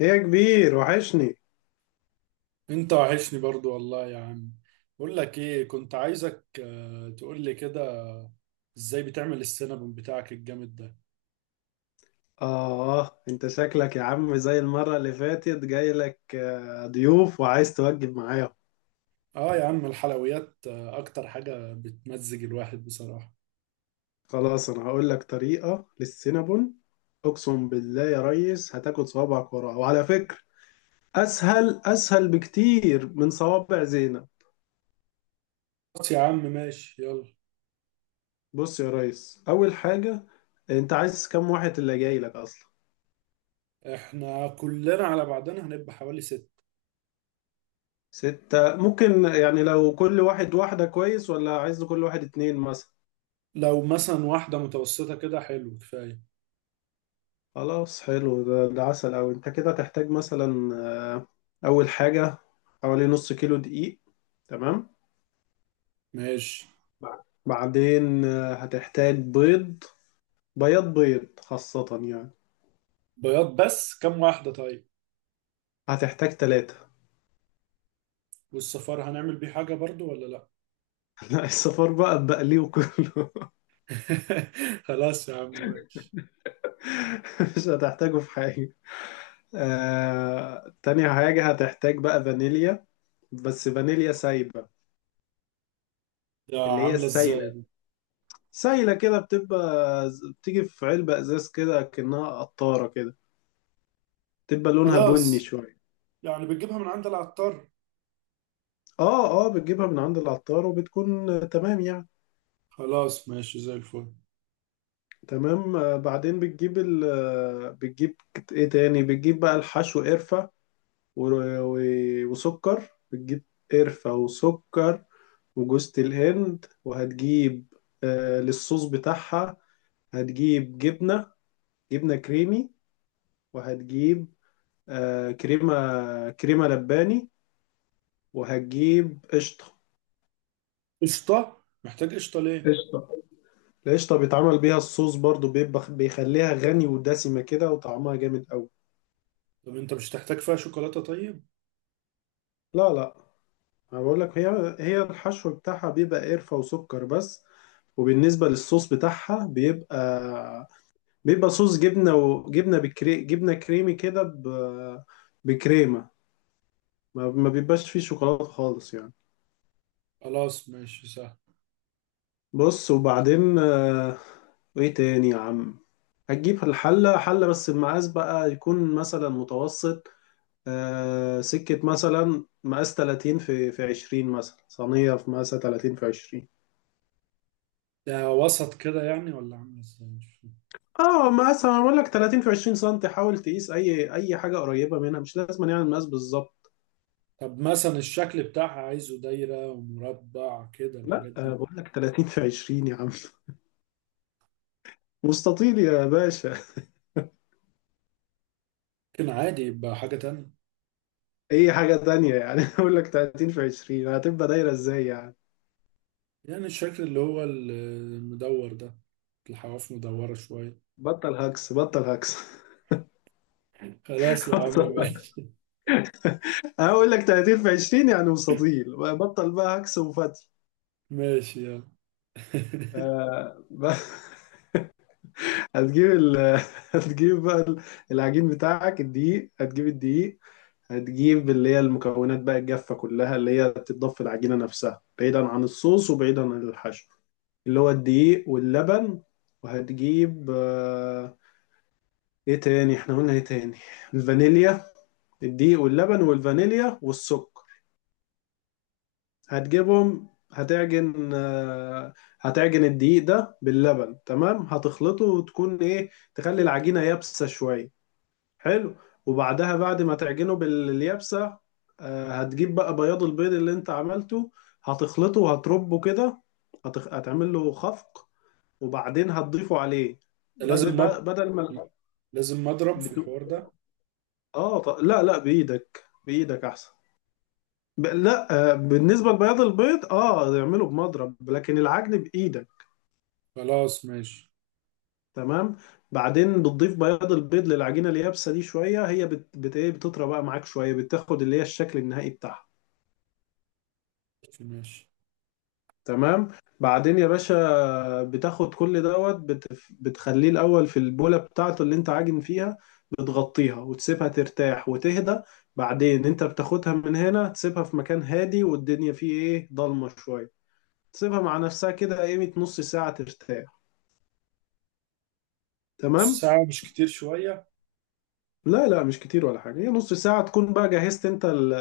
إيه يا كبير وحشني. انت وحشني برضو والله يا عم. بقول لك ايه، كنت عايزك تقول لي كده، ازاي بتعمل السينابون بتاعك الجامد ده؟ آه أنت شكلك يا عم زي المرة اللي فاتت جاي لك ضيوف وعايز توجب معايا. اه يا عم، الحلويات اكتر حاجة بتمزج الواحد بصراحة. خلاص أنا هقول لك طريقة للسينابون. أقسم بالله يا ريس هتاكل صوابعك وراها. وعلى فكرة أسهل بكتير من صوابع زينب. بس يا عم ماشي يلا. بص يا ريس، أول حاجة، أنت عايز كم واحد اللي جاي لك أصلا؟ احنا كلنا على بعضنا هنبقى حوالي ست. ستة ممكن يعني لو كل واحد واحدة كويس، ولا عايز كل واحد اتنين مثلا؟ لو مثلا واحدة متوسطة كده، حلو كفاية. خلاص حلو ده عسل أوي. أنت كده تحتاج مثلا آه، أول حاجة حوالي نص كيلو دقيق. تمام. ماشي. بعدين هتحتاج بيض، بياض بيض خاصة يعني. بياض بس، كم واحدة طيب؟ هتحتاج تلاتة. والصفار هنعمل بيه حاجة برضو ولا لا؟ لا الصفار بقى بقليه كله. خلاص يا عم ماشي. مش هتحتاجه في حاجة. تاني حاجة هتحتاج بقى فانيليا، بس فانيليا سايبة، ده اللي هي عاملة السايلة. ازاي دي؟ سايلة كده بتبقى، بتيجي في علبة ازاز كده كأنها قطارة كده، تبقى لونها بني خلاص، شوية. يعني بتجيبها من عند العطار؟ اه اه بتجيبها من عند العطار، وبتكون تمام يعني. خلاص ماشي زي الفل. تمام. بعدين بتجيب ال بتجيب ايه تاني، بتجيب بقى الحشو: قرفة وسكر. بتجيب قرفة وسكر وجوز الهند. وهتجيب آه للصوص بتاعها، هتجيب جبنة، جبنة كريمي. وهتجيب آه كريمة لباني. وهتجيب قشطة. قشطة؟ محتاج قشطة ليه؟ قشطة. القشطة بيتعمل بيها الصوص برضو، بيبقى بيخليها غني ودسمة كده، وطعمها جامد أوي. طب انت مش تحتاج فيها شوكولاتة طيب؟ لا لا، أنا بقول لك هي الحشو بتاعها بيبقى قرفة وسكر بس. وبالنسبة للصوص بتاعها بيبقى، بيبقى صوص جبنة، وجبنة بكري جبنة كريمي كده ب... بكريمة. ما بيبقاش فيه شوكولاتة خالص يعني. خلاص ماشي سهل. بص، وبعدين آه، وإيه تاني يا عم. هتجيب الحلة، حلة بس المقاس بقى يكون مثلا متوسط. آه سكة مثلا مقاس 30 في 20 مثلا، صينية في مقاسها 30 في 20. ده وسط كده يعني، ولا عامل ازاي؟ مش فاهم. اه مقاسها معمول لك 30 في 20 سم، حاول تقيس أي حاجة قريبة منها، مش لازم يعني المقاس بالظبط. طب مثلا الشكل بتاعها، عايزه دايرة ومربع كده لا الحاجات آه دي؟ بقول لك 30 في 20 يا عم. مستطيل يا باشا. ممكن عادي يبقى حاجة تانية. أي حاجة تانية يعني؟ بقول لك 30 في 20، هتبقى دايرة إزاي يعني؟ يعني الشكل اللي هو المدور ده، الحواف مدورة شوية. بطل هكس. خلاص يا عم بطل هكس. ماشي. أنا بقول لك 30 في 20 يعني مستطيل. بطل بقى هكس وفتي. ماشي يلا. آه بقى، هتجيب ال... هتجيب بقى العجين بتاعك، الدقيق، هتجيب الدقيق. هتجيب اللي هي المكونات بقى الجافة كلها اللي هي بتتضاف في العجينة نفسها، بعيدا عن الصوص وبعيدا عن الحشو، اللي هو الدقيق واللبن. وهتجيب آه، ايه تاني، احنا قلنا ايه تاني؟ الفانيليا. الدقيق واللبن والفانيليا والسكر. هتجيبهم، هتعجن هتعجن الدقيق ده باللبن، تمام، هتخلطه وتكون ايه، تخلي العجينة يابسة شوية. حلو. وبعدها بعد ما تعجنه باليابسة هتجيب بقى بياض البيض اللي انت عملته، هتخلطه وهتربه كده، هتعمل له خفق، وبعدين هتضيفه عليه. بدل، لازم مب... بدل ما لازم مضرب في الحوار بت... ده. لا لا، بايدك، بايدك احسن. لا بالنسبة لبياض البيض اه اعمله بمضرب، لكن العجن بايدك. خلاص ماشي. تمام. بعدين بتضيف بياض البيض للعجينة اليابسة دي شوية، هي بت... بت... إيه، بتطرى بقى معاك شوية، بتاخد اللي هي الشكل النهائي بتاعها. ماشي. تمام. بعدين يا باشا بتاخد كل دوت بتخليه الأول في البولة بتاعته اللي انت عاجن فيها، بتغطيها وتسيبها ترتاح وتهدى. بعدين انت بتاخدها من هنا، تسيبها في مكان هادي والدنيا فيه ايه، ضلمة شوية، تسيبها مع نفسها كده قيمة نص ساعة ترتاح. نص تمام. ساعة مش كتير شوية؟ لا لا مش كتير ولا حاجة، هي نص ساعة تكون بقى جهزت انت ال...،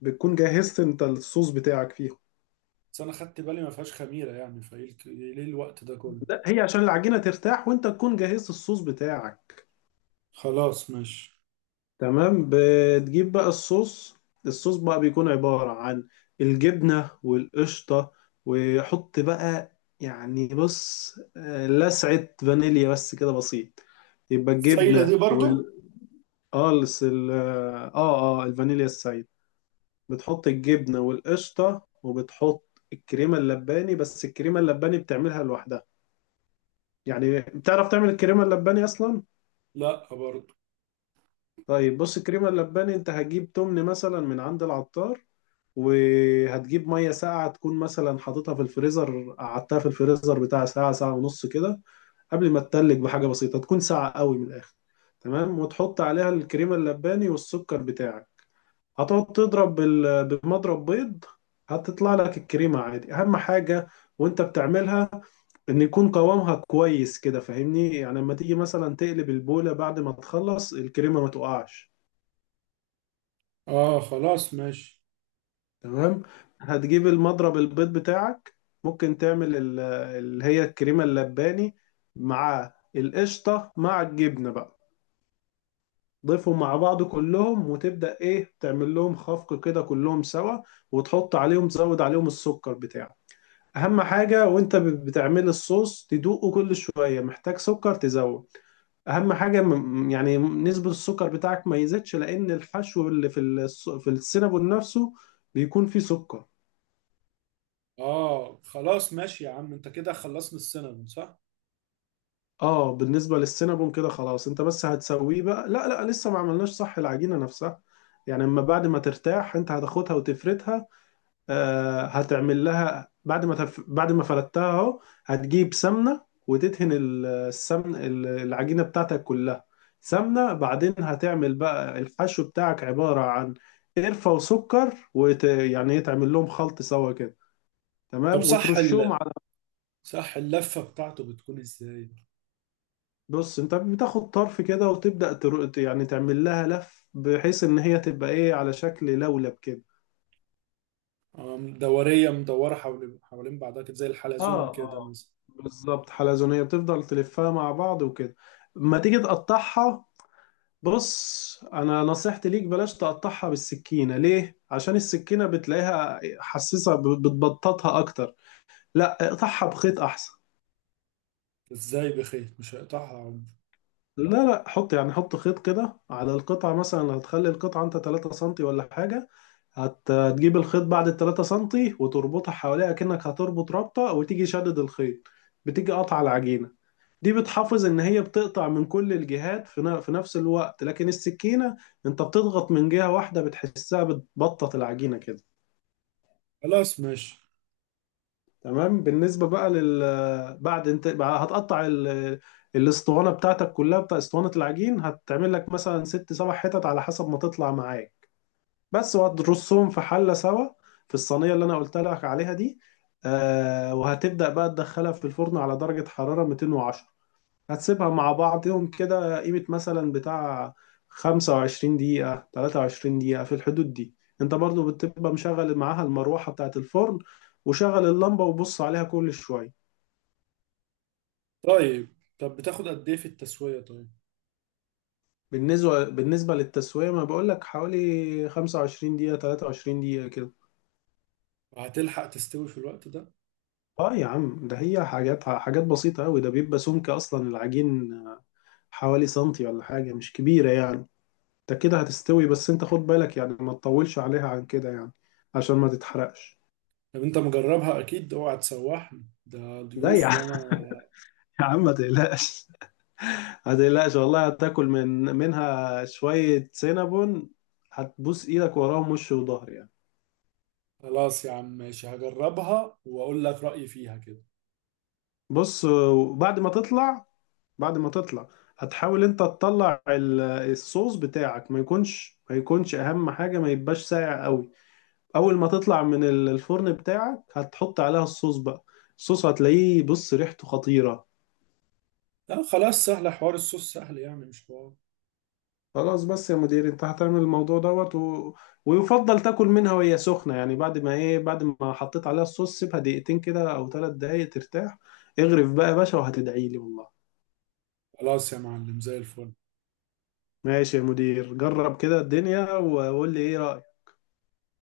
بتكون جهزت انت الصوص بتاعك فيها. بس أنا خدت بالي ما فيهاش خميرة يعني، فإيه إيه ليه الوقت ده كله؟ لا هي عشان العجينة ترتاح، وانت تكون جهزت الصوص بتاعك. خلاص ماشي. تمام. بتجيب بقى الصوص، الصوص بقى بيكون عبارة عن الجبنة والقشطة. وحط بقى، يعني بص لسعة فانيليا بس كده بسيط. يبقى السايلة دي الجبنة برضو؟ وال الفانيليا السايد. بتحط الجبنة والقشطة، وبتحط الكريمة اللباني، بس الكريمة اللباني بتعملها لوحدها. يعني بتعرف تعمل الكريمة اللباني أصلا؟ لا برضو. طيب بص، الكريمة اللباني أنت هتجيب تمن مثلا من عند العطار. وهتجيب ميه ساقعه تكون مثلا حاططها في الفريزر، قعدتها في الفريزر بتاع ساعه، ساعه ونص كده، قبل ما تتلج بحاجه بسيطه، تكون ساقعه قوي من الاخر. تمام. وتحط عليها الكريمه اللباني والسكر بتاعك، هتقعد تضرب بمضرب بيض. هتطلع لك الكريمه عادي. اهم حاجه وانت بتعملها ان يكون قوامها كويس كده، فاهمني يعني لما تيجي مثلا تقلب البوله بعد ما تخلص الكريمه ما تقعش. آه خلاص ماشي. تمام. هتجيب المضرب البيض بتاعك، ممكن تعمل اللي هي الكريمة اللباني مع القشطة مع الجبنة بقى، ضيفهم مع بعض كلهم وتبدأ ايه، تعمل لهم خفق كده كلهم سوا، وتحط عليهم تزود عليهم السكر بتاعك. اهم حاجة وانت بتعمل الصوص تدوقه كل شوية، محتاج سكر تزود. اهم حاجة يعني نسبة السكر بتاعك ما يزيدش، لان الحشو اللي في في السينابون نفسه بيكون فيه سكر. آه خلاص ماشي يا عم، أنت كده خلصنا السينما صح؟ اه بالنسبة للسينابون كده خلاص، انت بس هتسويه بقى. لا لا لسه ما عملناش صح، العجينة نفسها يعني، اما بعد ما ترتاح انت هتاخدها وتفردها. آه هتعمل لها بعد ما بعد ما فردتها اهو، هتجيب سمنة وتدهن السمن العجينة بتاعتك كلها سمنة. بعدين هتعمل بقى الحشو بتاعك عبارة عن قرفة وسكر، يعني ايه، تعمل لهم خلط سوا كده، طب تمام، صح وترشهم. ال... صح اللفة بتاعته بتكون إزاي؟ بص انت بتاخد طرف كده وتبدأ يعني تعمل لها لف بحيث ان هي تبقى ايه على شكل لولب كده. آه، دورية مدورة حوالين حوالين بعضها كده، زي اه الحلزون كده اه مثلا. بالظبط، حلزونية، بتفضل تلفها مع بعض وكده. ما تيجي تقطعها، بص انا نصيحتي ليك بلاش تقطعها بالسكينة، ليه؟ عشان السكينة بتلاقيها حساسة بتبططها اكتر. لا اقطعها بخيط احسن. إزاي بخيط؟ مش هيقطعها عمر. لا لا، حط يعني حط خيط كده على القطعة، مثلا هتخلي القطعة انت 3 سنتي ولا حاجة، هتجيب الخيط بعد ال 3 سنتي وتربطها حواليها كأنك هتربط رابطة، وتيجي شدد الخيط، بتيجي قطع العجينة. دي بتحافظ ان هي بتقطع من كل الجهات في في نفس الوقت، لكن السكينة انت بتضغط من جهة واحدة، بتحسها بتبطط العجينة كده. خلاص ماشي. تمام. بالنسبة بقى لل بعد، انت بقى هتقطع ال... الاسطوانة بتاعتك كلها بتاع اسطوانة العجين، هتعمل لك مثلا ست سبع حتت على حسب ما تطلع معاك بس، وهترصهم في حلة سوا، في الصينية اللي انا قلت لك عليها دي. آه وهتبدأ بقى تدخلها في الفرن على درجة حرارة 210، هتسيبها مع بعضهم كده قيمة مثلا بتاع 25 دقيقة 23 دقيقة في الحدود دي. انت برضو بتبقى مشغل معاها المروحة بتاعة الفرن، وشغل اللمبة وبص عليها كل شوية. طيب. طب بتاخد قد إيه في التسوية طيب؟ بالنسبة للتسوية ما بقولك حوالي 25 دقيقة 23 دقيقة كده. وهتلحق تستوي في الوقت ده؟ اه يا عم ده هي حاجات بسيطة أوي، ده بيبقى سمك أصلا العجين حوالي سنتي ولا حاجة، مش كبيرة يعني. ده كده هتستوي، بس انت خد بالك يعني ما تطولش عليها عن كده يعني، عشان ما تتحرقش. طب انت مجربها اكيد؟ اوعى تسوحني، ده لا يا ضيوف عم، وانا. يا عم ما تقلقش، ما تقلقش والله هتاكل من منها شوية سينابون، هتبوس ايدك وراهم وش وظهر يعني. خلاص يا عم ماشي، هجربها واقول لك رأيي فيها كده. بص بعد ما تطلع، بعد ما تطلع، هتحاول انت تطلع الصوص بتاعك ما يكونش، ما يكونش اهم حاجة ما يبقاش ساقع قوي. اول ما تطلع من الفرن بتاعك هتحط عليها الصوص بقى. الصوص هتلاقيه بص ريحته خطيرة. لا خلاص، سهلة، حوار الصوص سهل يعني مش حوار. خلاص بس يا مدير انت هتعمل الموضوع دوت و... ويفضل تاكل منها وهي سخنة يعني، بعد ما ايه، بعد ما حطيت عليها الصوص سيبها دقيقتين كده او 3 دقايق ترتاح، اغرف بقى يا باشا وهتدعي لي والله. خلاص يا معلم زي الفل. ماشي يا مدير، جرب كده الدنيا وقول لي ايه رأيك.